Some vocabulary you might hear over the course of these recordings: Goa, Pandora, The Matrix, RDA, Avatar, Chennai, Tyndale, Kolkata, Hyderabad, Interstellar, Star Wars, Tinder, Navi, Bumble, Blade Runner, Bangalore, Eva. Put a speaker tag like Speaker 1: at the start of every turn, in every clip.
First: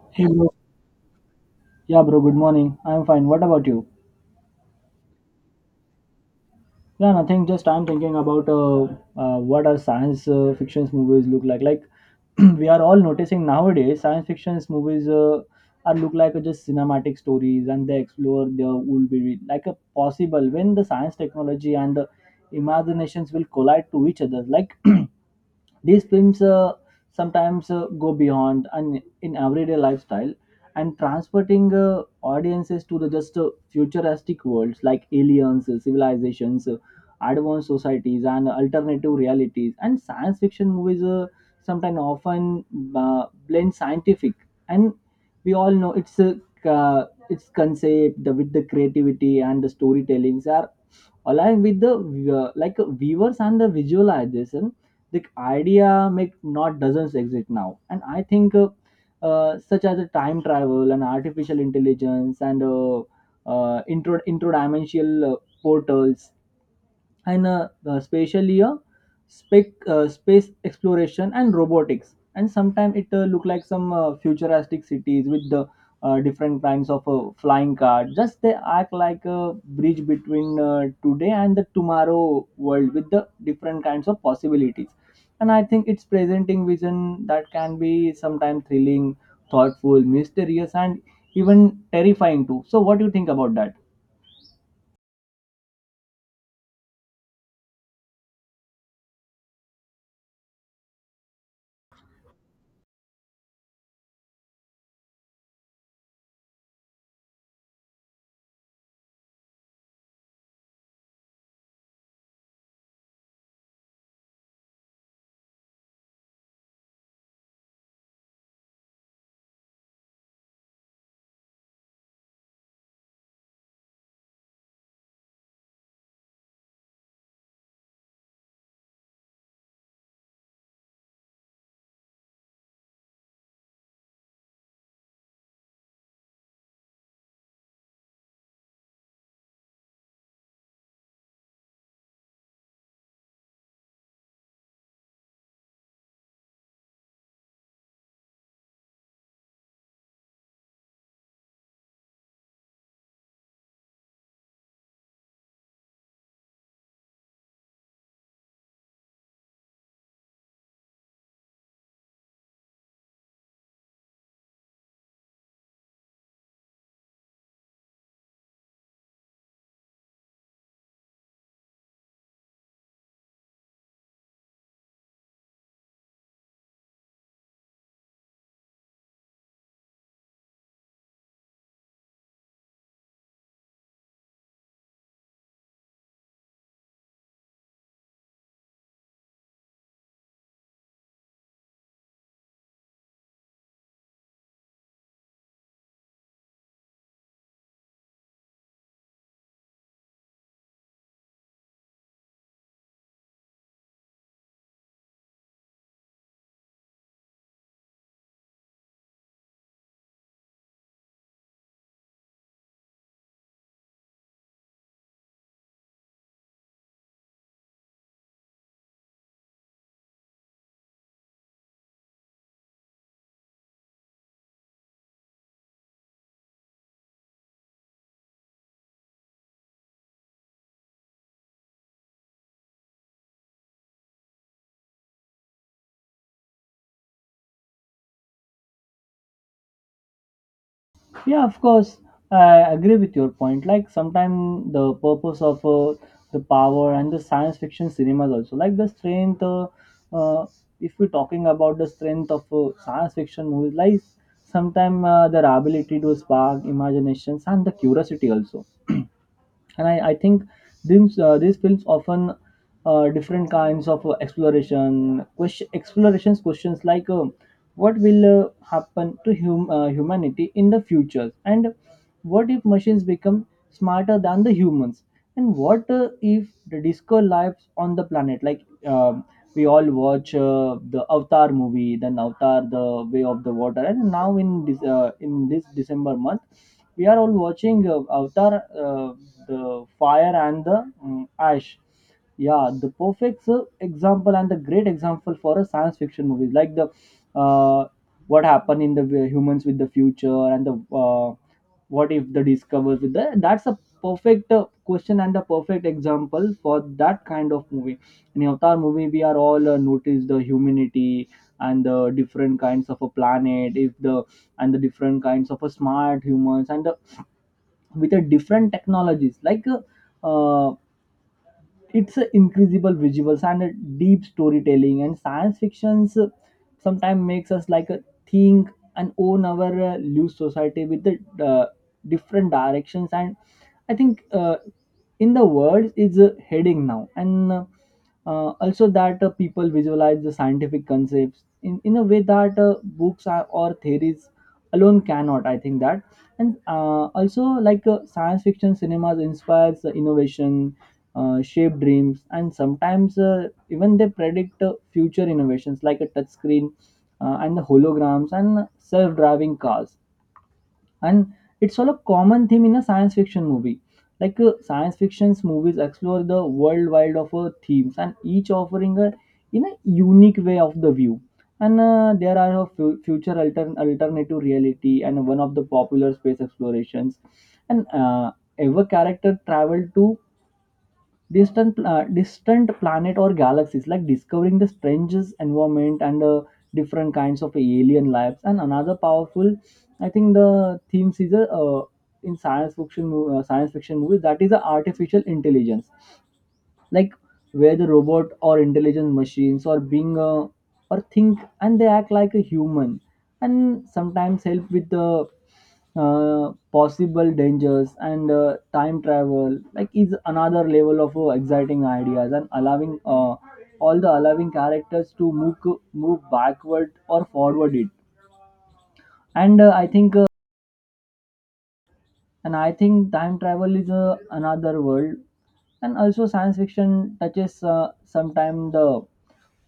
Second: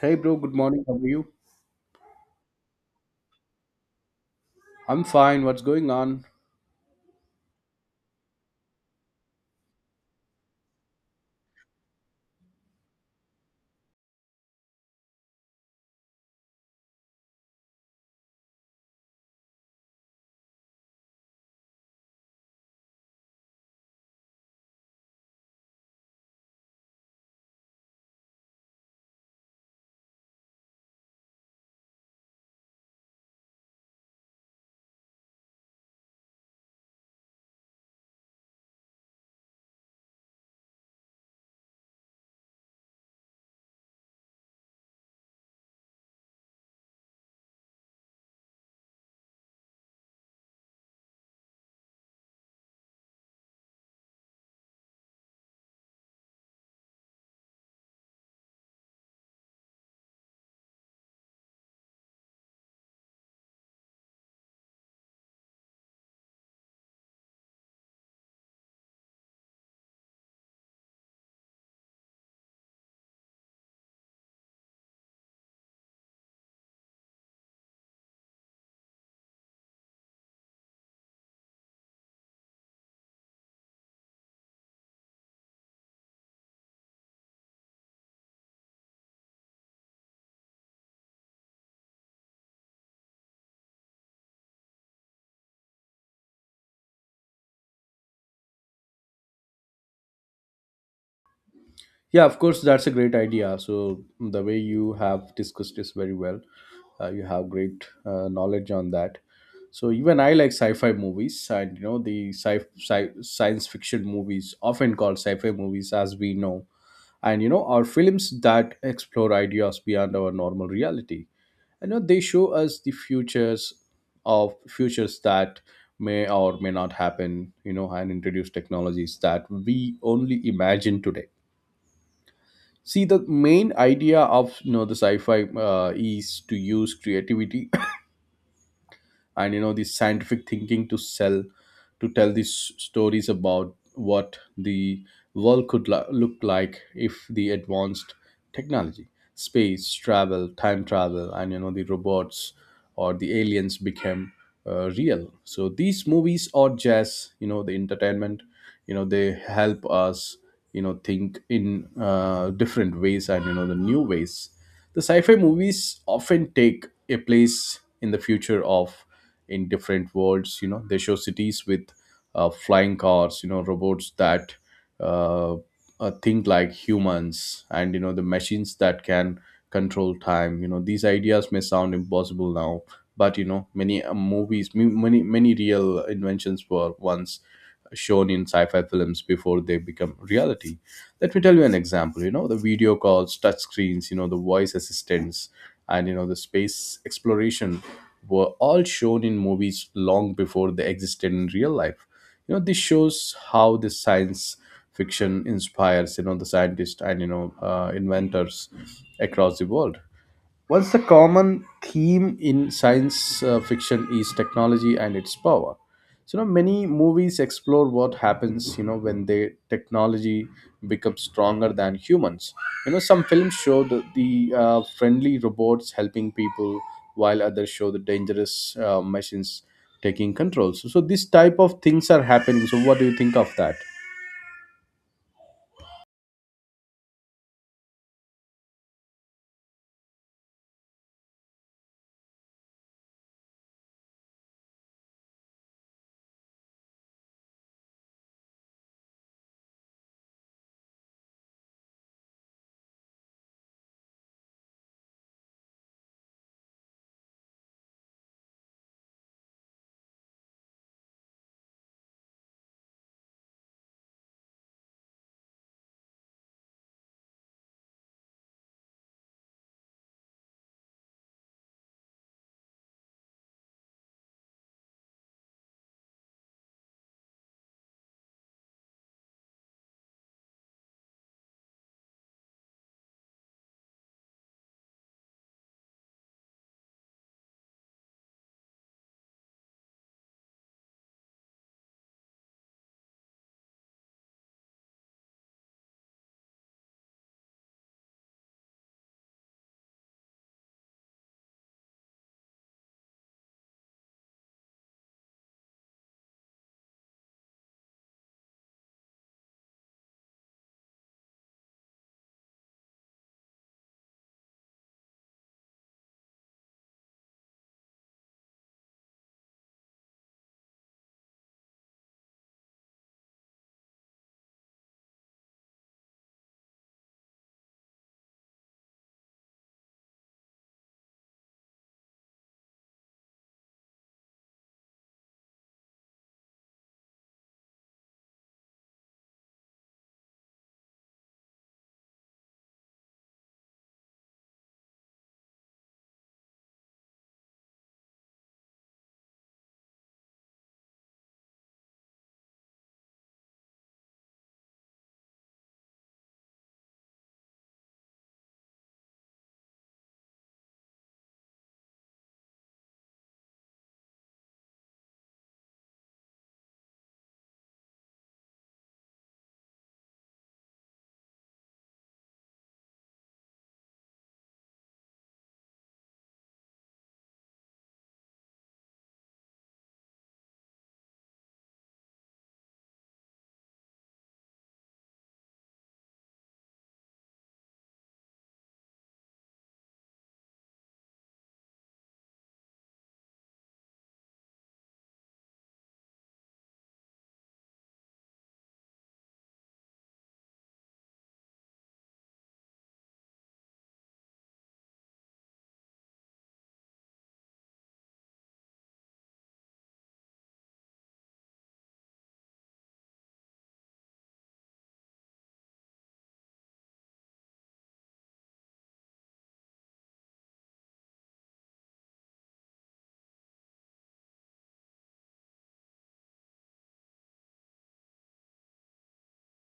Speaker 1: Hey
Speaker 2: Hey
Speaker 1: bro,
Speaker 2: bro.
Speaker 1: good morning. How are you?
Speaker 2: Yeah, bro. Good morning. I'm fine. What about you?
Speaker 1: I'm fine. What's going on?
Speaker 2: Yeah, nothing. Just I'm thinking about what our science fiction movies look like. Like we are all noticing nowadays, science fiction movies are look like just cinematic stories, and they explore their would be like a possible when the science technology and the imaginations will collide to each other. Like these films sometimes go beyond and in everyday lifestyle and transporting audiences to the just futuristic worlds like aliens, civilizations, advanced societies, and alternative realities. And science fiction movies sometimes often blend scientific and we all know it's a its concept the, with the creativity and the storytellings are along with the viewers and the visualization, the idea make not doesn't exist now. And I think such as the time travel and artificial intelligence and intro dimensional portals and spatially space exploration and robotics, and sometimes it look like some futuristic cities with the different kinds of flying car just they act like a bridge between today and the tomorrow world with the different kinds of possibilities. And I think it's presenting vision that can be sometimes thrilling, thoughtful, mysterious, and even terrifying too. So what do you think about that?
Speaker 1: Yeah, of course, that's a great idea. So the way you have discussed this very well, you have great knowledge on that. So even I like sci-fi movies, and the science fiction movies, often called sci-fi movies, as we know, and are films that explore ideas beyond our normal reality. They show us the futures of futures that may or may not happen, and introduce technologies that we only imagine today. See, the main idea of the sci-fi is to use creativity and the scientific thinking to sell to tell these stories about what the world could look like if the advanced technology, space travel, time travel, and the robots or the aliens became real. So these movies are just the entertainment. They help us think in different ways and the new ways. The sci-fi movies often take a place in the future of, in different worlds. They show cities with flying cars, robots that uh, think like humans, and the machines that can control time. These ideas may sound impossible now, but many movies, many real inventions were once shown in sci-fi films before they become reality. Let me tell you an example. The video calls, touch screens, the voice assistants, and the space exploration were all shown in movies long before they existed in real life. This shows how the science fiction inspires, the scientists and inventors across the world. Once the common theme in science fiction is technology and its power. So now many movies explore what happens, when the technology becomes stronger than humans. Some films show the friendly robots helping people, while others show the dangerous machines taking control. So this type of things are happening. So what do you think of that?
Speaker 2: Yeah, of course. I agree with your point. Like sometimes the purpose of the power and the science fiction cinemas also, like the strength. Uh, if we're talking about the strength of science fiction movies, like sometimes their ability to spark imaginations and the curiosity also. And I think these films often different kinds of explorations questions like what will happen to humanity in the future, and what if machines become smarter than the humans, and what if the disco lives on the planet? Like we all watch the Avatar movie, then Avatar, the Way of the Water, and now in this December month, we are all watching Avatar, the Fire and the Ash. Yeah, the perfect example and the great example for a science fiction movie, like the uh, what happened in the humans with the future and the what if the discovers with the, that's a perfect question and a perfect example for that kind of movie. In Avatar movie we are all notice the humanity and the different kinds of a planet if the, and the different kinds of a smart humans and the, with the different technologies like uh, uh, it's a incredible visuals and a deep storytelling, and science fictions sometimes makes us like a think and own our loose society with the uh, different directions. And I think in the world is heading now, and also that people visualize the scientific concepts in a way that books are, or theories alone cannot, I think that. And also like science fiction cinemas inspires the innovation, shape dreams, and sometimes even they predict future innovations like a touchscreen and the holograms and self-driving cars. And it's all a common theme in a science fiction movie. Like science fiction's movies explore the world wide of themes, and each offering a in a unique way of the view. And there are a future alternative reality and one of the popular space explorations. And ever character traveled to distant planet or galaxies, like discovering the strangest environment and different kinds of alien lives. And another powerful, I think the themes is a in science fiction movies that is the artificial intelligence, like where the robot or intelligent machines or being or think and they act like a human and sometimes help with the possible dangers. And time travel like is another level of exciting ideas and allowing allowing characters to move backward or forward it. And I think time travel is another world. And also science fiction touches sometime the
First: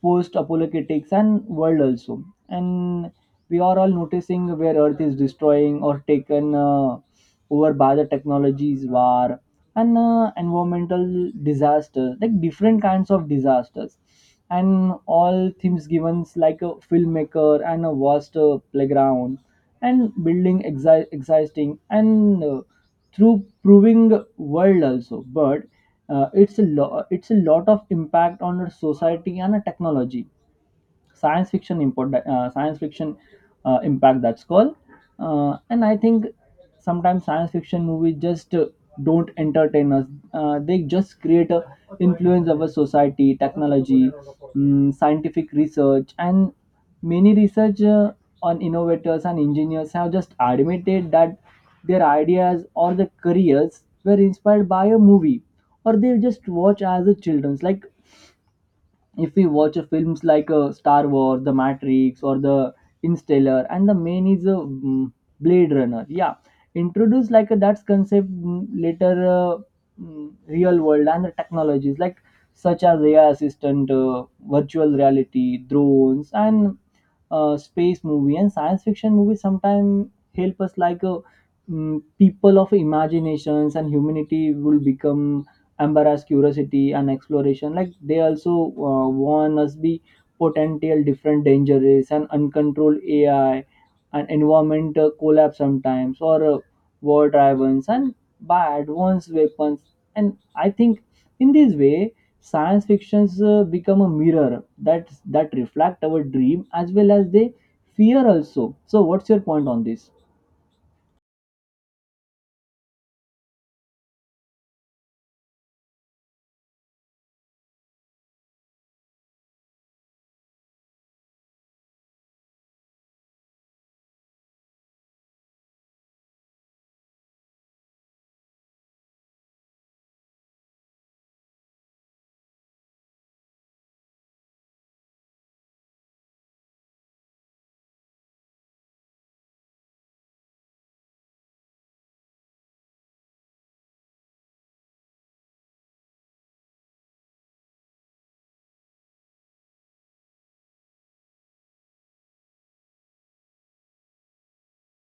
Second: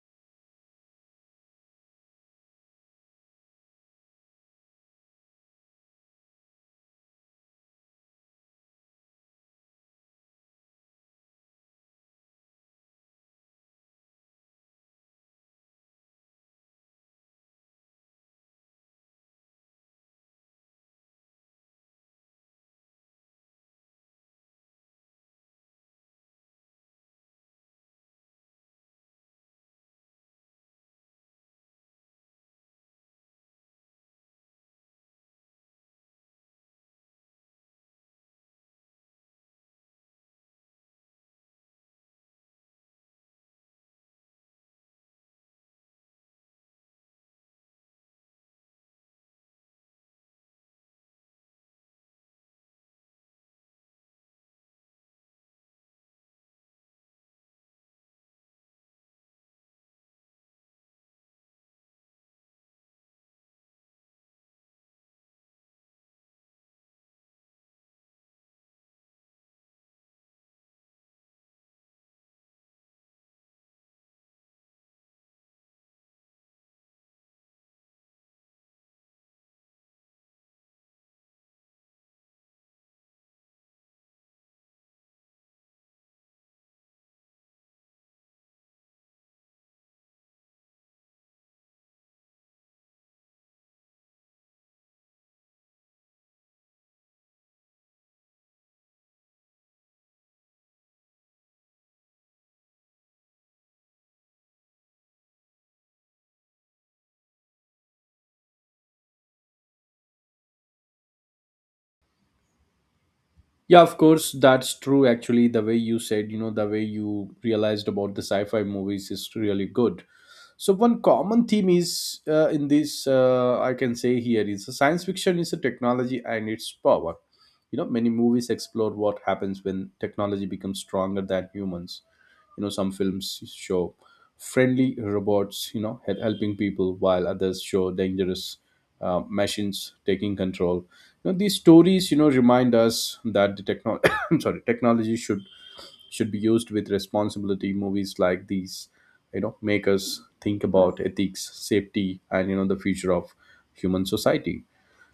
Speaker 2: post apologetics and world also. And we are all noticing where earth is destroying or taken over by the technologies war and environmental disaster, like different kinds of disasters. And all themes given like a filmmaker and a vast playground and existing and through proving world also. But it's a lot of impact on our society and a technology. Science fiction import that science fiction impact that's called and I think sometimes science fiction movies just don't entertain us, they just create a influence over society, technology, scientific research. And many research on innovators and engineers have just admitted that their ideas or their careers were inspired by a movie, or they just watch as a children's, like if we watch films like Star Wars, The Matrix, or The Interstellar, and the main is a Blade Runner. Yeah, introduce like that's concept later real world and the technologies like such as AI assistant, virtual reality, drones, and space movie. And science fiction movies sometimes help us like people of imaginations and humanity will become embarrass curiosity and exploration, like they also warn us be potential different dangers and uncontrolled AI and environment collapse, sometimes or war driven and by advanced weapons. And I think in this way, science fictions become a mirror that reflect our dream as well as they fear also. So, what's your point on this?
Speaker 1: Yeah, of course, that's true. Actually, the way you said, the way you realized about the sci fi movies is really good. So one common theme is in this I can say here is the science fiction is a technology and its power. Many movies explore what happens when technology becomes stronger than humans. Some films show friendly robots, helping people, while others show dangerous machines taking control. These stories, remind us that the technology, sorry, technology should be used with responsibility. Movies like these make us think about ethics, safety, and the future of human society.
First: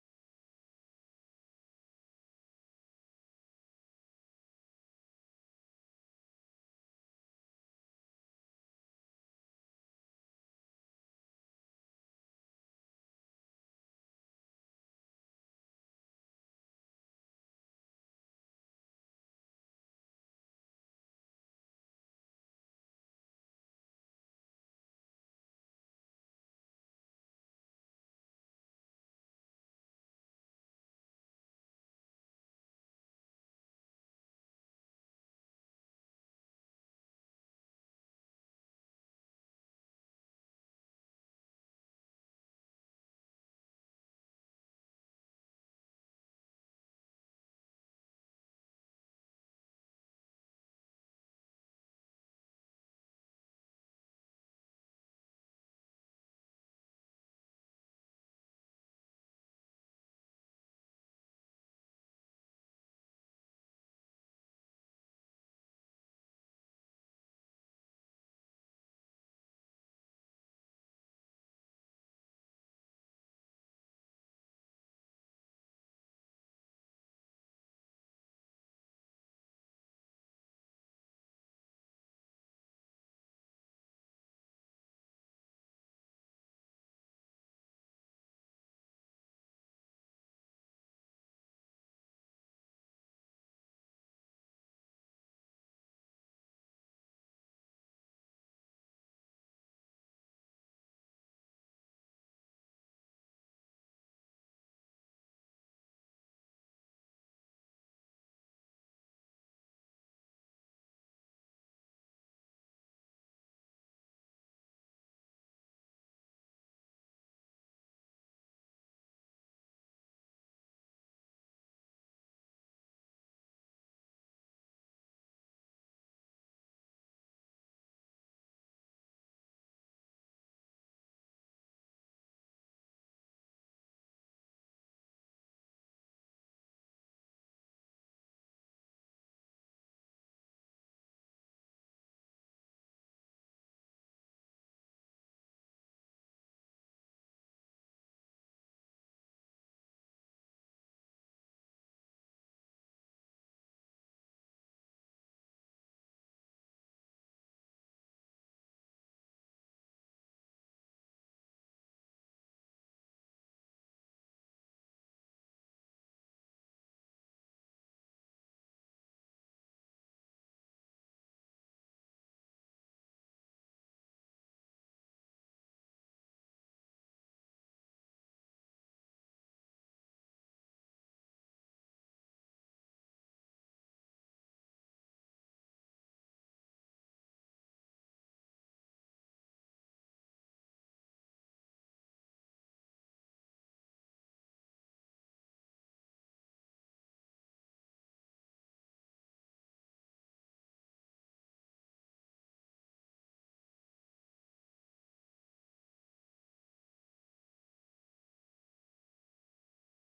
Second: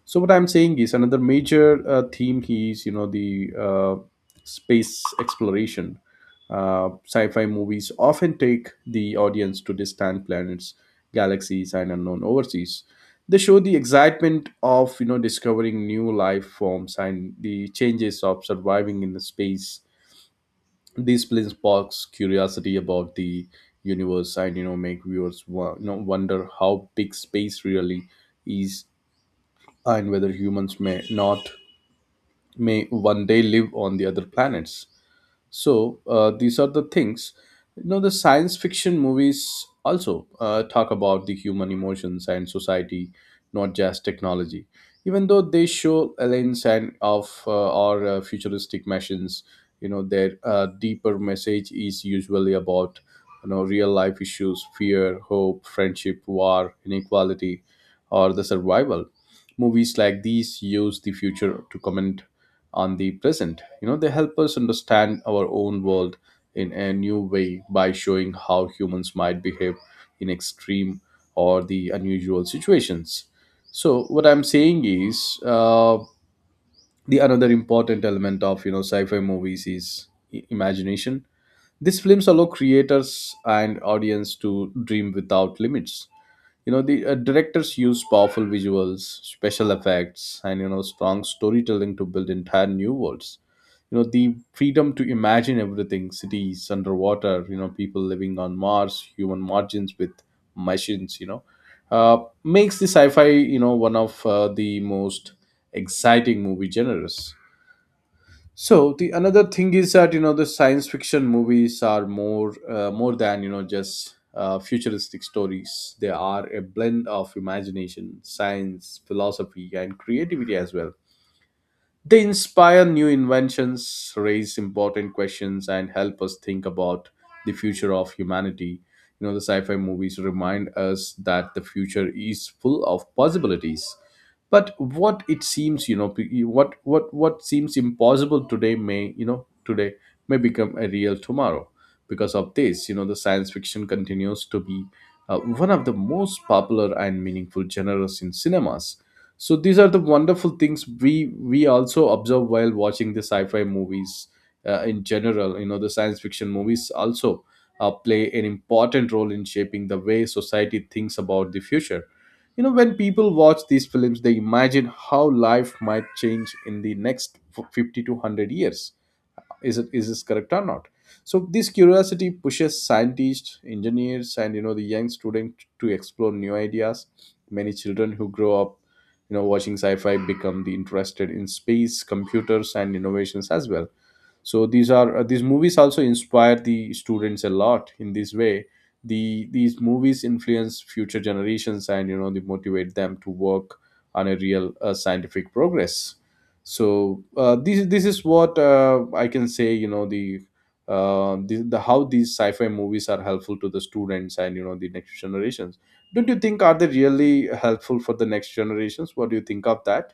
Speaker 1: So what I'm saying is, another major theme is the space exploration. Sci-fi movies often take the audience to distant planets, galaxies, and unknown overseas. They show the excitement of discovering new life forms and the changes of surviving in the space. These films sparks curiosity about the universe, and make viewers wonder how big space really is, and whether humans may not may one day live on the other planets. So these are the things. The science fiction movies also talk about the human emotions and society, not just technology. Even though they show aliens and of or futuristic machines, their deeper message is usually about real life issues: fear, hope, friendship, war, inequality, or the survival. Movies like these use the future to comment on the present. They help us understand our own world in a new way by showing how humans might behave in extreme or the unusual situations. So what I'm saying is the another important element of sci-fi movies is imagination. These films allow creators and audience to dream without limits. The directors use powerful visuals, special effects, and strong storytelling to build entire new worlds. The freedom to imagine everything, cities underwater, people living on Mars, human margins with machines, uh, makes the sci-fi one of the most exciting movie genres. So the another thing is that the science fiction movies are more than just futuristic stories. They are a blend of imagination, science, philosophy, and creativity as well. They inspire new inventions, raise important questions, and help us think about the future of humanity. The sci fi movies remind us that the future is full of possibilities. But what seems impossible today may, you know, today may become a real tomorrow. Because of this, the science fiction continues to be one of the most popular and meaningful genres in cinemas. So these are the wonderful things we also observe while watching the sci-fi movies. In general, the science fiction movies also play an important role in shaping the way society thinks about the future. When people watch these films, they imagine how life might change in the next 50 to 100 years. Is this correct or not? So this curiosity pushes scientists, engineers, and the young student to explore new ideas. Many children who grow up watching sci-fi become the interested in space, computers, and innovations as well. So these movies also inspire the students a lot in this way. These movies influence future generations, and they motivate them to work on a real scientific progress. So this is what I can say, the how these sci-fi movies are helpful to the students and the next generations. Don't you think Are they really helpful for the next generations? What do you think of that?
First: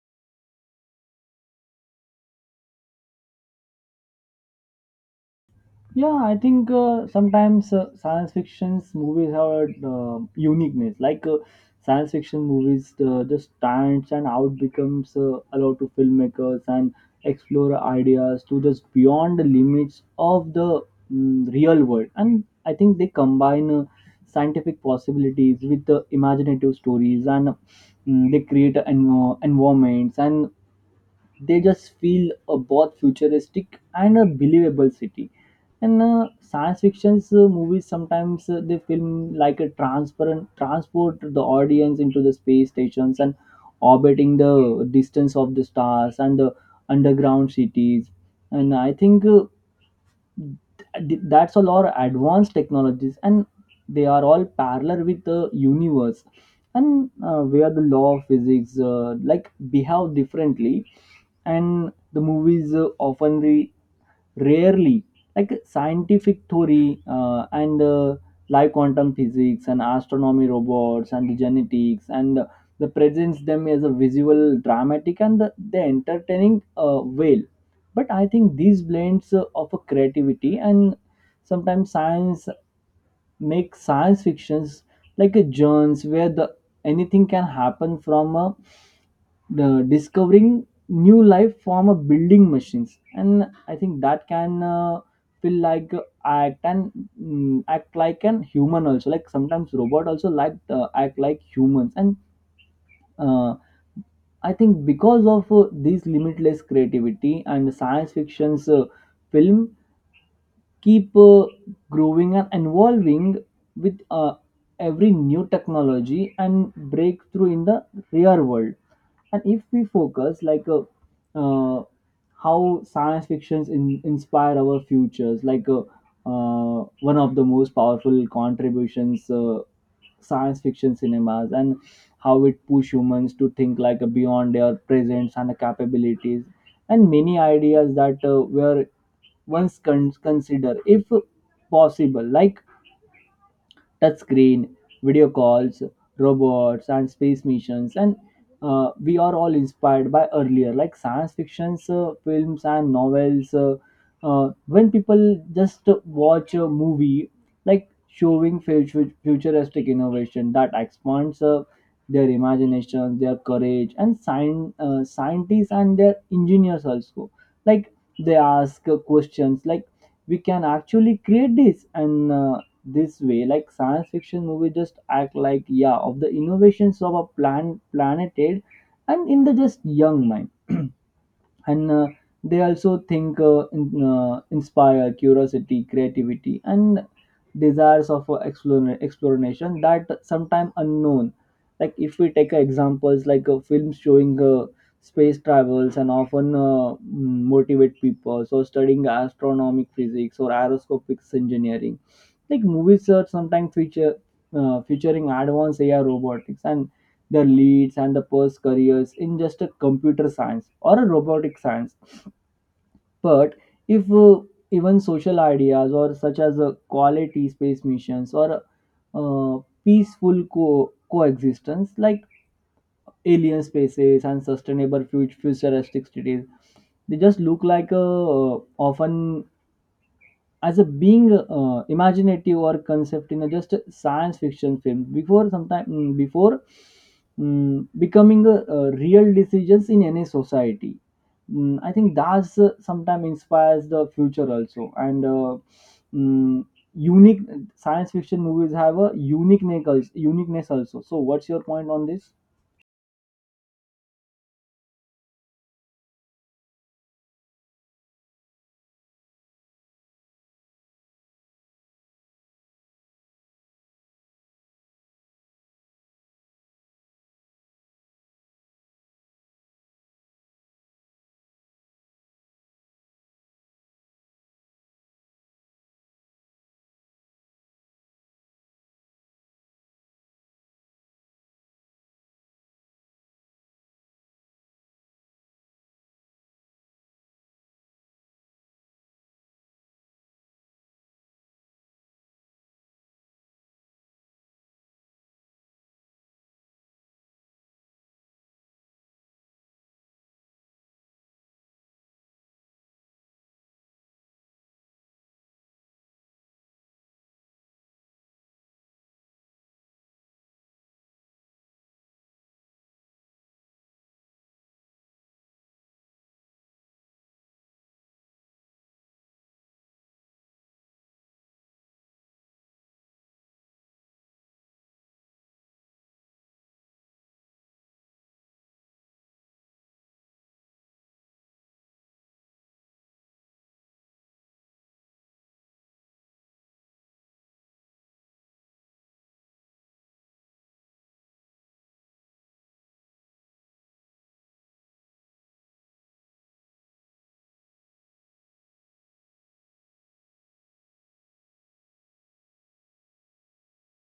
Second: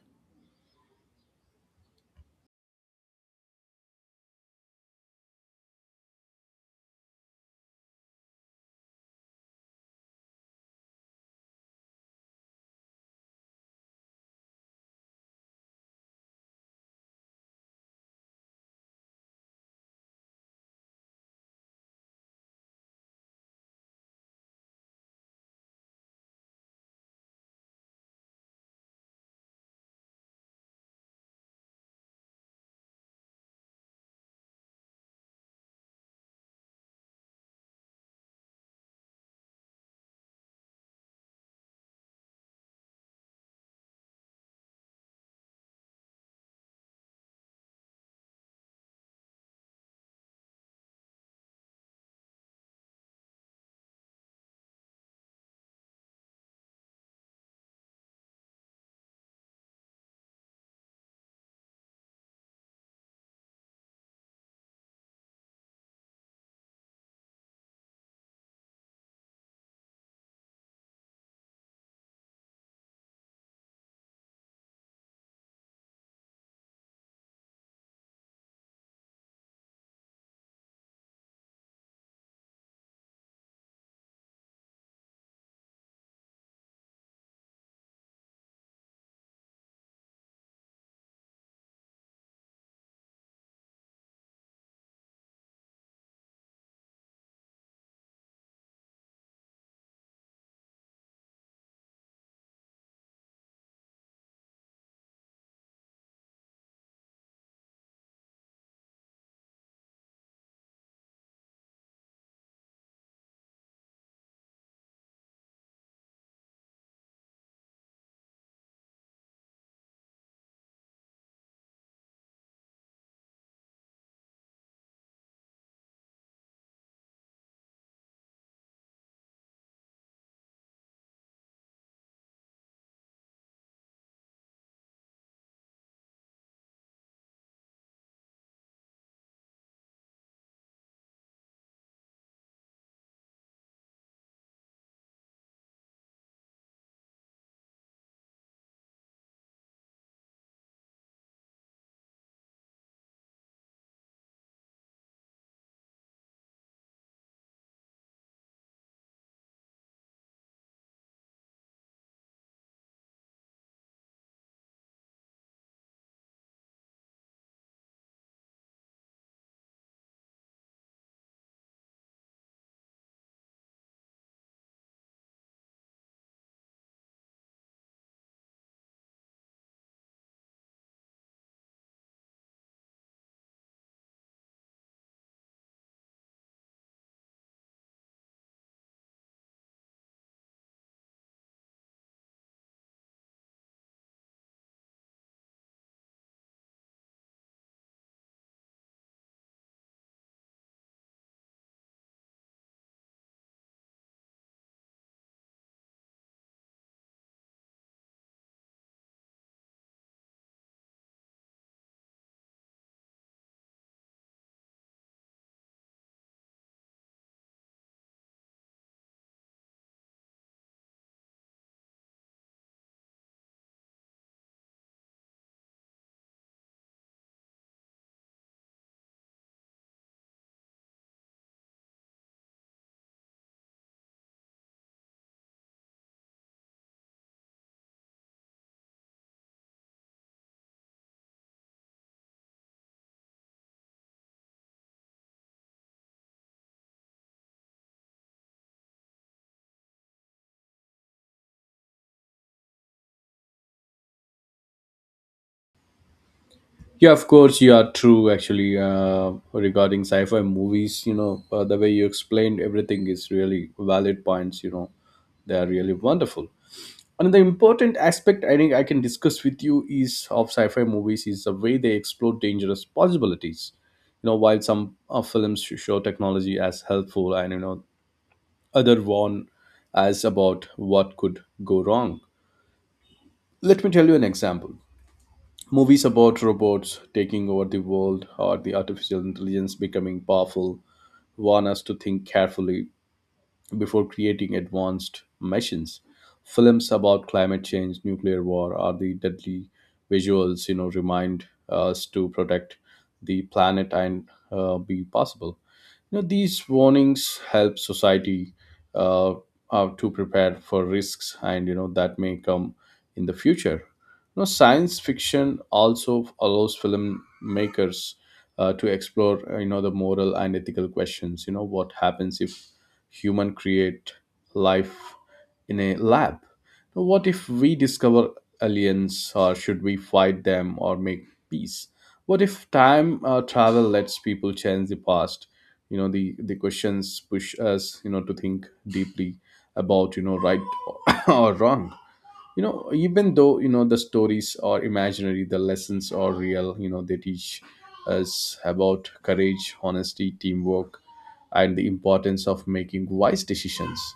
Speaker 2: Yeah, I think sometimes science fiction's movies have a uniqueness. Like science fiction movies just stands and out becomes allowed to filmmakers and explore ideas to just beyond the limits of the real world. And I think they combine scientific possibilities with imaginative stories, and they create an environments and they just feel a both futuristic and a believable city. And science fiction's movies sometimes they film like a transparent transport the audience into the space stations and orbiting the distance of the stars and the underground cities. And I think that's all our advanced technologies, and they are all parallel with the universe and where the law of physics like behave differently. And the movies often rarely like scientific theory, and like quantum physics and astronomy, robots and genetics, and the presents them as a visual, dramatic, and the entertaining well. But I think these blends of a creativity and sometimes science make science fictions like a journeys where the anything can happen from the discovering new life from a building machines. And I think that can feel like a act and act like an human also, like sometimes robot also like act like humans. And uh, I think because of this limitless creativity, and science fictions film keep growing and evolving with every new technology and breakthrough in the real world. And if we focus like uh, how science fictions inspire our futures, like one of the most powerful contributions science fiction cinemas, and how it push humans to think like beyond their presence and capabilities. And many ideas that were once consider if possible, like touchscreen, video calls, robots, and space missions. And we are all inspired by earlier, like science fictions, films, and novels. When people just watch a movie, like showing futuristic innovation that expands their imagination, their courage, and scientists and their engineers also. Like they ask questions like we can actually create this and this way, like science fiction movie just act like yeah of the innovations of a planeted and in the just young mind and they also think inspire curiosity creativity and desires of exploration that sometimes unknown. Like if we take examples like a film showing space travels and often motivate people so studying astronomic physics or aeroscopics engineering, like movies are sometimes feature featuring advanced ai robotics and the leads and the post careers in just a computer science or a robotic science. But if even social ideas or such as a quality space missions or peaceful coexistence like alien spaces and sustainable futuristic cities, they just look like a often as a being imaginative or concept in a just a science fiction film before sometime before becoming a real decisions in any society. Mm, I think that's sometimes inspires the future also and mm, unique science fiction movies have a uniqueness also. So what's your point on this?
Speaker 1: Yeah, of course, you are true. Actually, regarding sci-fi movies, the way you explained everything is really valid points. They are really wonderful. Another important aspect I think I can discuss with you is of sci-fi movies is the way they explore dangerous possibilities. While some films show technology as helpful, and other warn as about what could go wrong. Let me tell you an example. Movies about robots taking over the world or the artificial intelligence becoming powerful warn us to think carefully before creating advanced machines. Films about climate change, nuclear war, or the deadly visuals, remind us to protect the planet and be possible. These warnings help society uh, to prepare for risks and that may come in the future. Science fiction also allows filmmakers to explore the moral and ethical questions. What happens if human create life in a lab? Now, what if we discover aliens? Or should we fight them or make peace? What if time travel lets people change the past? The questions push us, to think deeply about right or wrong. Even though the stories are imaginary, the lessons are real. They teach us about courage, honesty, teamwork, and the importance of making wise decisions.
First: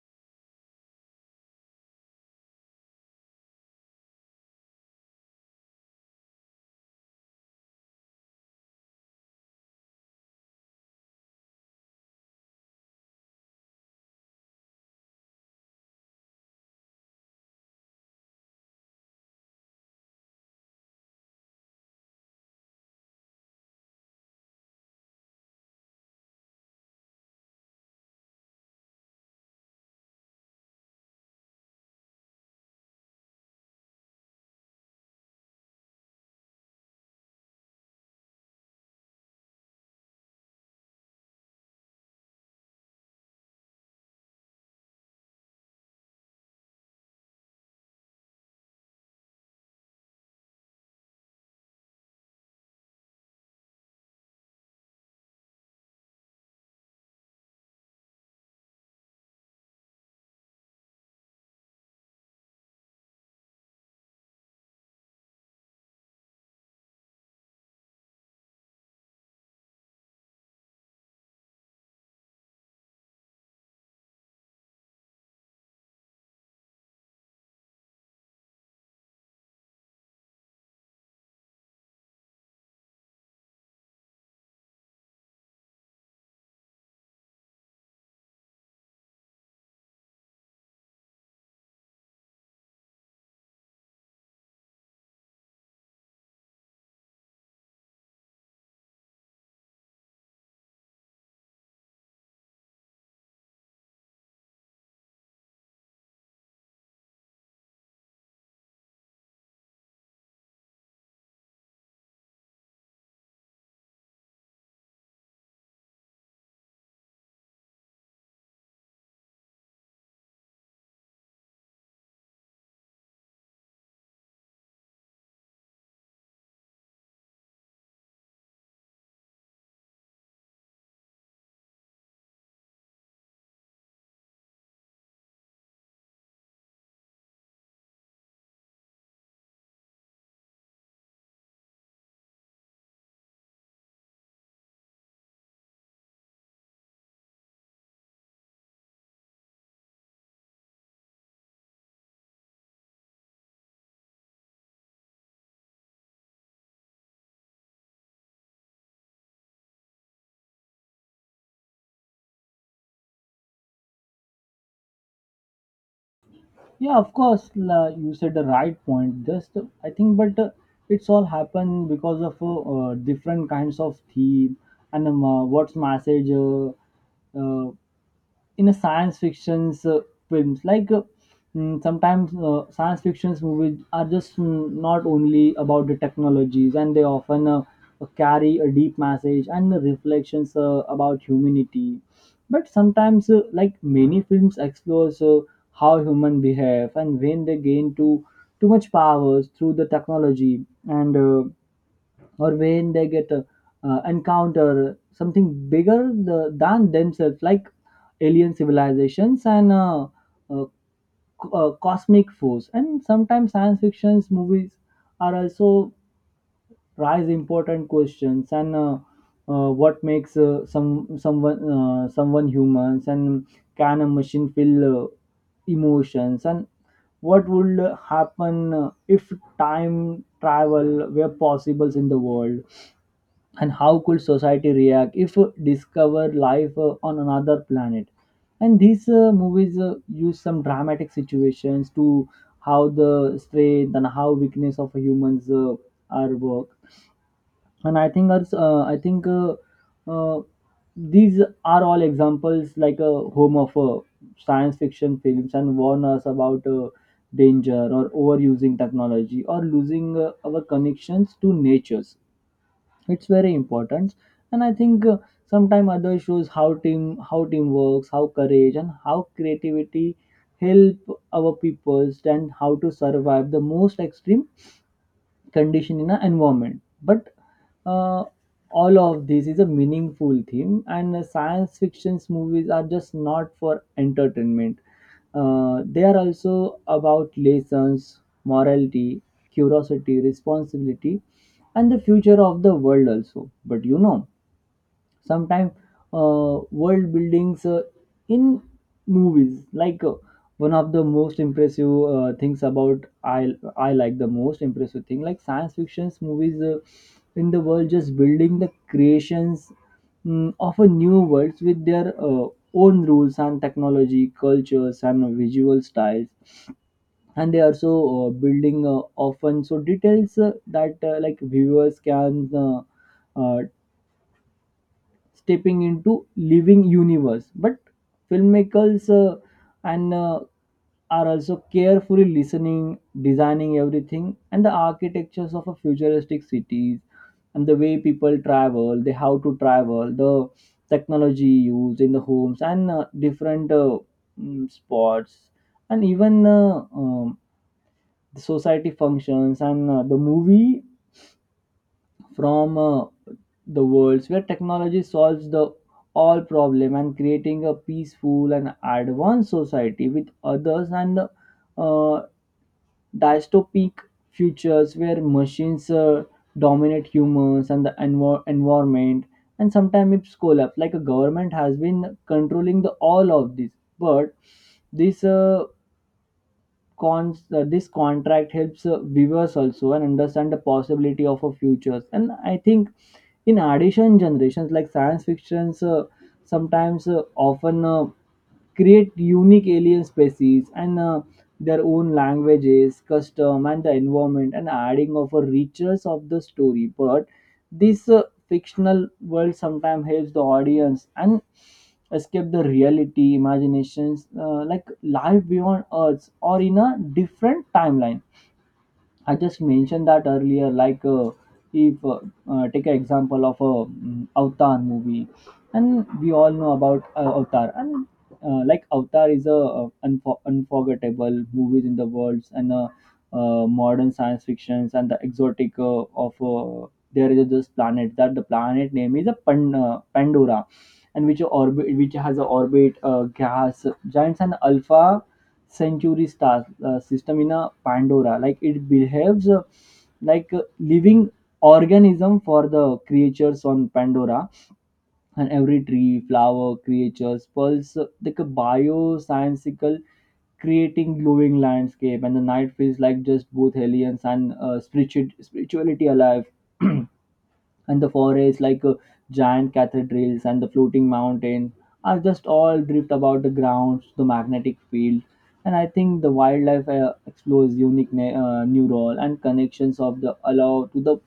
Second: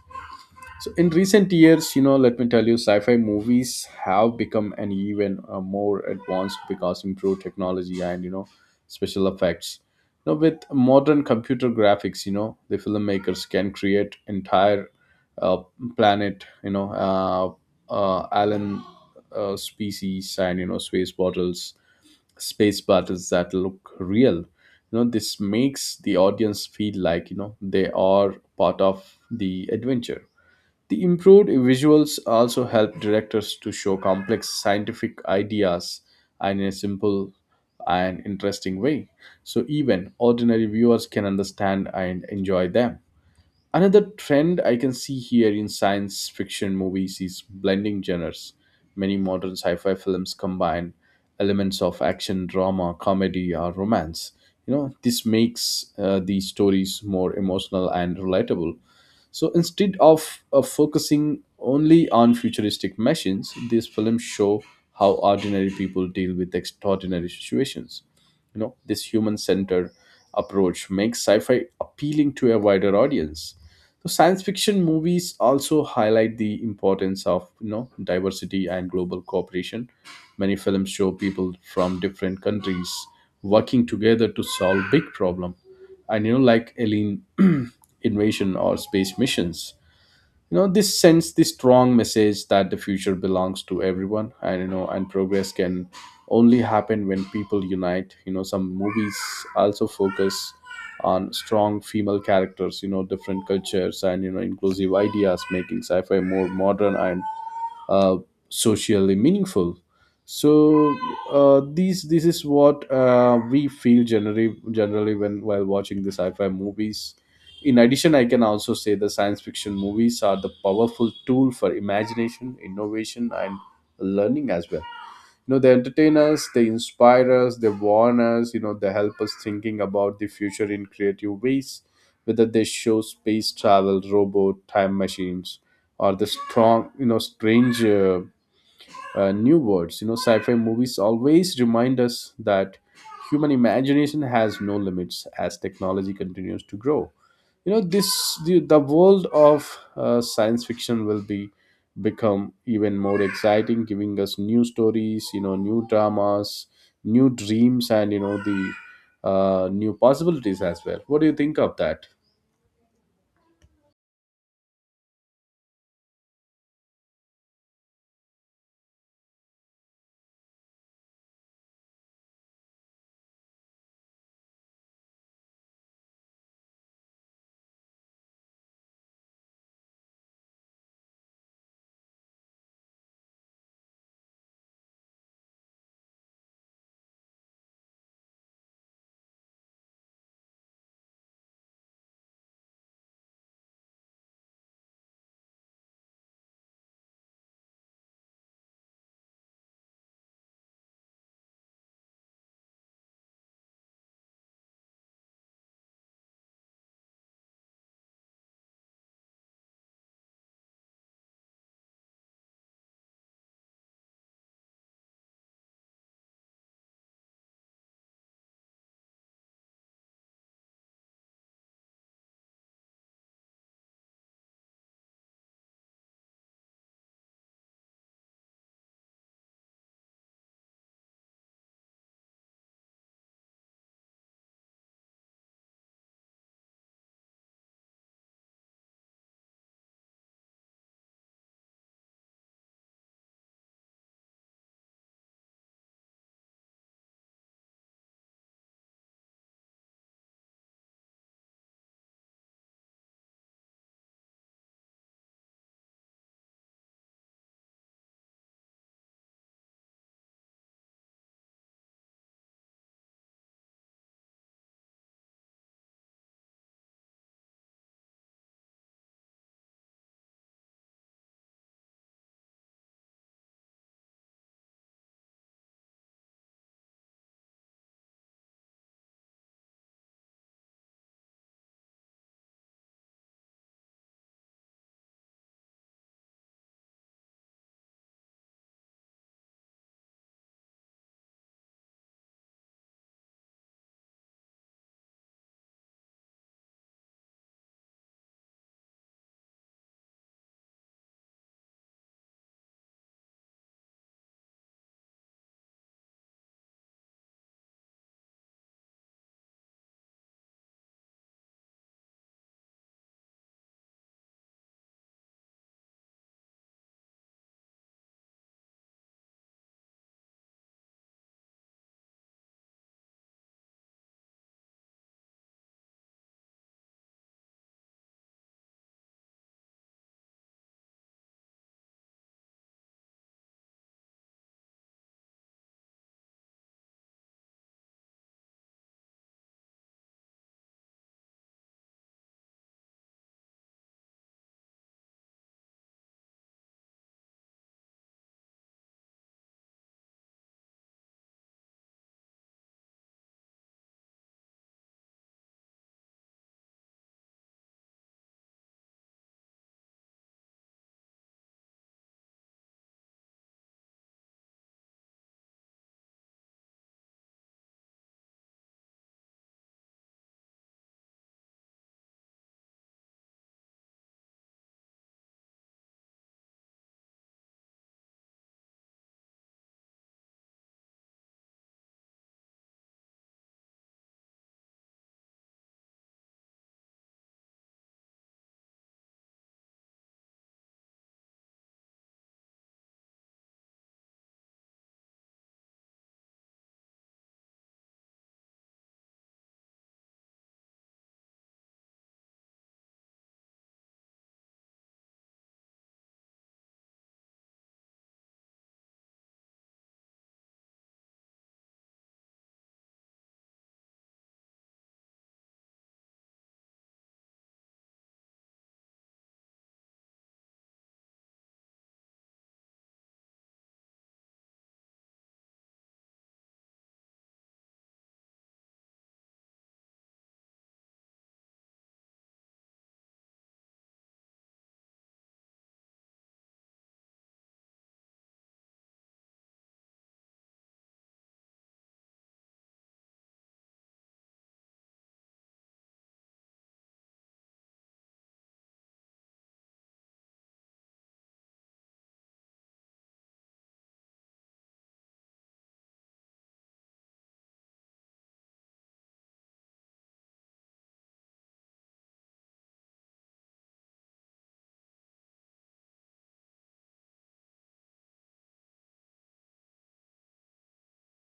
Speaker 1: So in recent years, let me tell you, sci-fi movies have become an even more advanced because improved technology and special effects. Now with modern computer graphics, the filmmakers can create entire uh, planet, alien species, and space battles, that look real. This makes the audience feel like they are part of the adventure. The improved visuals also help directors to show complex scientific ideas in a simple and interesting way, so even ordinary viewers can understand and enjoy them. Another trend I can see here in science fiction movies is blending genres. Many modern sci fi films combine elements of action, drama, comedy, or romance. This makes these stories more emotional and relatable. So instead of focusing only on futuristic machines, these films show how ordinary people deal with extraordinary situations. This human centered approach makes sci fi appealing to a wider audience. So science fiction movies also highlight the importance of diversity and global cooperation. Many films show people from different countries working together to solve big problem, and like alien invasion or space missions. You know, this sends the strong message that the future belongs to everyone, and and progress can only happen when people unite. You know, some movies also focus on strong female characters, different cultures, and inclusive ideas, making sci-fi more modern and uh, socially meaningful. So these this is what we feel generally when while watching the sci-fi movies. In addition, I can also say the science fiction movies are the powerful tool for imagination, innovation, and learning as well. You know, they entertain us, they inspire us, they warn us. You know, they help us thinking about the future in creative ways, whether they show space travel, robot, time machines, or the strong strange new words. You know, sci-fi movies always remind us that human imagination has no limits. As technology continues to grow, the world of science fiction will be become even more exciting, giving us new stories, new dramas, new dreams, and you know the new possibilities as well. What do you think of that?
Speaker 2: Yeah, of course, la, you said the right point. Just I think, but it's all happened because of different kinds of theme and what's message. Uh, in a science fiction's films like sometimes science fiction's movies are just not only about the technologies, and they often carry a deep message and reflections about humanity. But sometimes like many films explores how human behave and when they gain too much powers through the technology and or when they get encounter something bigger than themselves, like alien civilizations and uh, cosmic force. And sometimes science fictions movies are also raise important questions and what makes someone humans, and can a machine feel emotions, and what would happen if time travel were possible in the world, and how could society react if discover life on another planet. And these movies use some dramatic situations to how the strength and how weakness of humans are work. And I think also, I think uh, these are all examples like a home of science fiction films and warn us about danger or overusing technology or losing our connections to natures. It's very important. And I think sometime others shows how team works, how courage and how creativity help our peoples and how to survive the most extreme condition in an environment. But uh, all of this is a meaningful theme, and science fiction's movies are just not for entertainment. They are also about lessons, morality, curiosity, responsibility, and the future of the world also. But you know, sometimes world buildings in movies like one of the most impressive things about i like the most impressive thing like science fiction's movies in the world just building the creations, of a new world with their own rules and technology cultures and visual styles. And they are so building often so details that like viewers can uh, stepping into living universe. But filmmakers and are also carefully listening designing everything and the architectures of a futuristic cities, and the way people travel they how to travel the technology used in the homes and different spots, and even the society functions. And the movie from the worlds where technology solves the all problem and creating a peaceful and advanced society with others, and uh, dystopic futures where machines dominate humans and the environment, and sometimes it's collapse like a government has been controlling the all of this. But this cons this contract helps viewers also and understand the possibility of a futures. And I think in addition generations like science fictions sometimes often create unique alien species and their own languages, custom, and the environment, and adding of a richness of the story. But this fictional world sometimes helps the audience and escape the reality, imaginations, like life beyond Earth or in a different timeline. I just mentioned that earlier, like if take an example of a Avatar movie, and we all know about Avatar. And like Avatar is a, unforgettable movies in the world, and modern science fictions and the exotic of there is this planet that the planet name is a Pandora, and which orbit which has a orbit gas giants and alpha century star system. In a pandora like it behaves like a living organism for the creatures on pandora, and every tree flower creatures pulse like a bioscientical creating glowing landscape, and the night feels like just both aliens and spirituality alive. And the forests like giant cathedrals, and the floating mountain are just all drift about the grounds the magnetic field. And I think the wildlife explores unique new role and connections of the allow to the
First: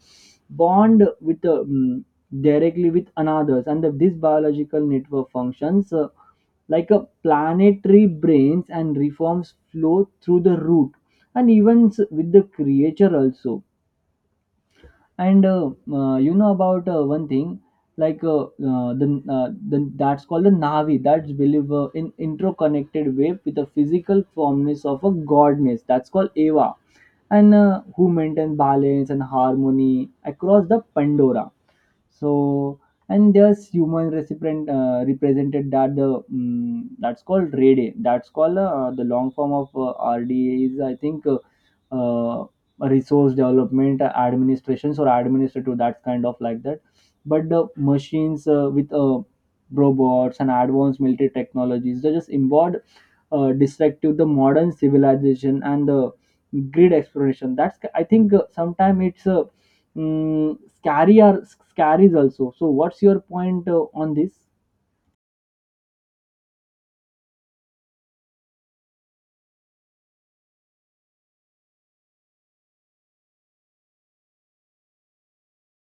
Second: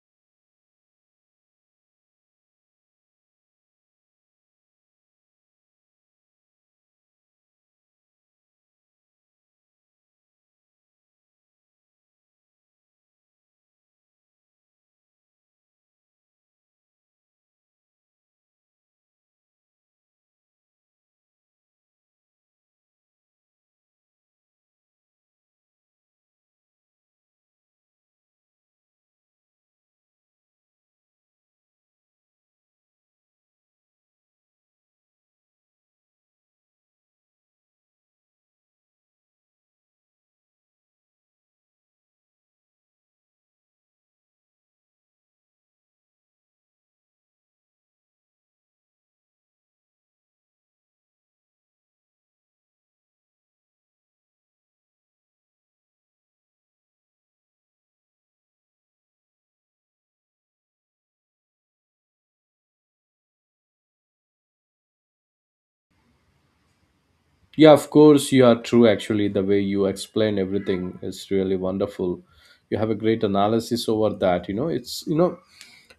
Speaker 2: bond with the directly with another's. And this biological network functions like a planetary brains, and reforms flow through the root, and even with the creature also. And you know about one thing, like the that's called the Navi. That's believe in interconnected wave with the physical formness of a godness. That's called Eva, and who maintain balance and harmony across the Pandora. So and there's human recipient represented that the that's called Rede. That's called the long form of RDA is I think. Uh, Resource development administrations or administrative, that kind of like that. But the machines with robots and advanced military technologies they just involved destructive the modern civilization and the grid exploration. That's I think scary or scaries also. So what's your point on this?
Speaker 1: Yeah, of course, you are true. Actually, the way you explain everything is really wonderful. You have a great analysis over that. You know it's you know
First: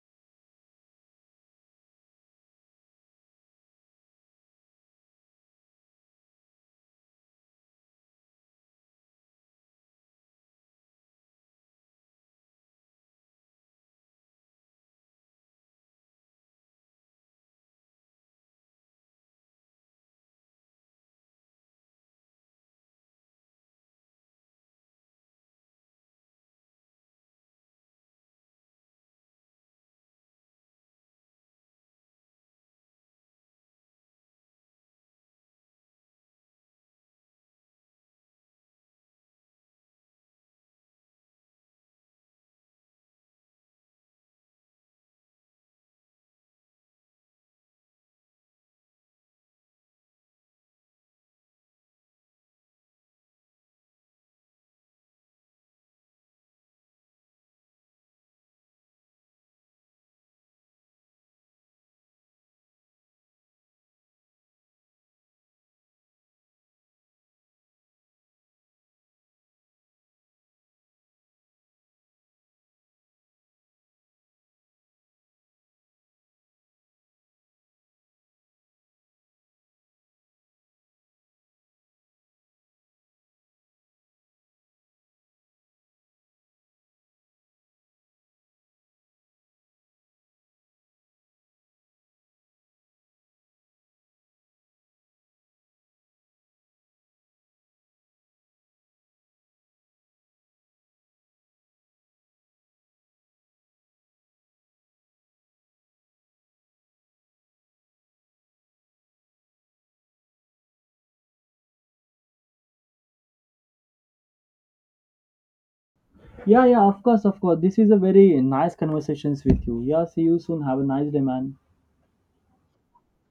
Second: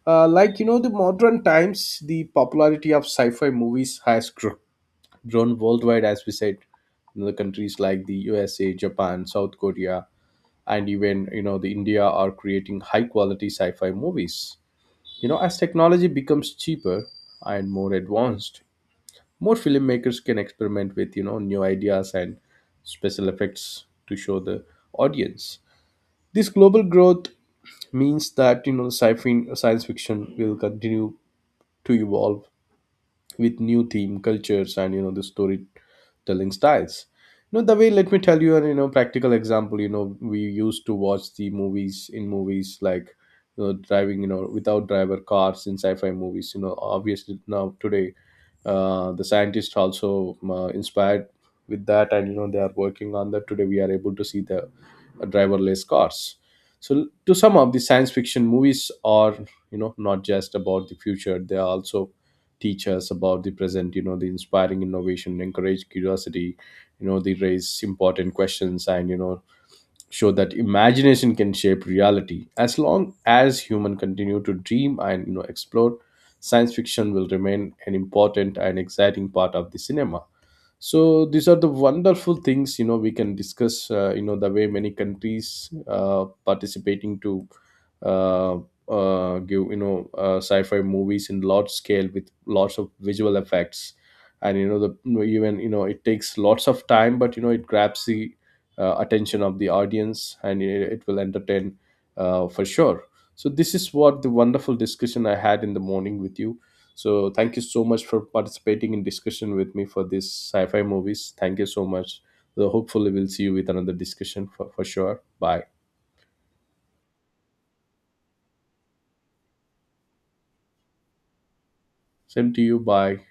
Speaker 1: like you know The modern times, the popularity of sci-fi movies has grown worldwide, as we said. You know, the countries like the USA, Japan, South Korea, and even the India are creating high quality sci-fi movies. You know, as technology becomes cheaper and more advanced, more filmmakers can experiment with new ideas and special effects to show the audience. This global growth means that sci-fi science fiction will continue to evolve with new theme cultures and the storytelling styles. You know, the way, let me tell you an practical example. You know, we used to watch the movies in movies like driving without driver cars in sci-fi movies. You know, obviously now today the scientists also inspired with that, and you know they are working on that. Today we are able to see the driverless cars. So to sum up, the science fiction movies are, not just about the future, they are also teach us about the present. You know, the inspiring innovation, encourage curiosity, they raise important questions, and show that imagination can shape reality. As long as human continue to dream and explore, science fiction will remain an important and exciting part of the cinema. So these are the wonderful things, we can discuss the way many countries participating to uh, give sci-fi movies in large scale with lots of visual effects, and even it takes lots of time, but it grabs the attention of the audience, and it will entertain for sure. So this is what the wonderful discussion I had in the morning with you. So thank you so much for participating in discussion with me for this sci-fi movies. Thank you so much. So hopefully we'll see you with another discussion for sure. Bye.
Speaker 2: Yeah, yeah, of course, of course, this is a very nice conversations with you. Yeah, see you soon, have a nice day, man.
Speaker 1: Same to you. Bye.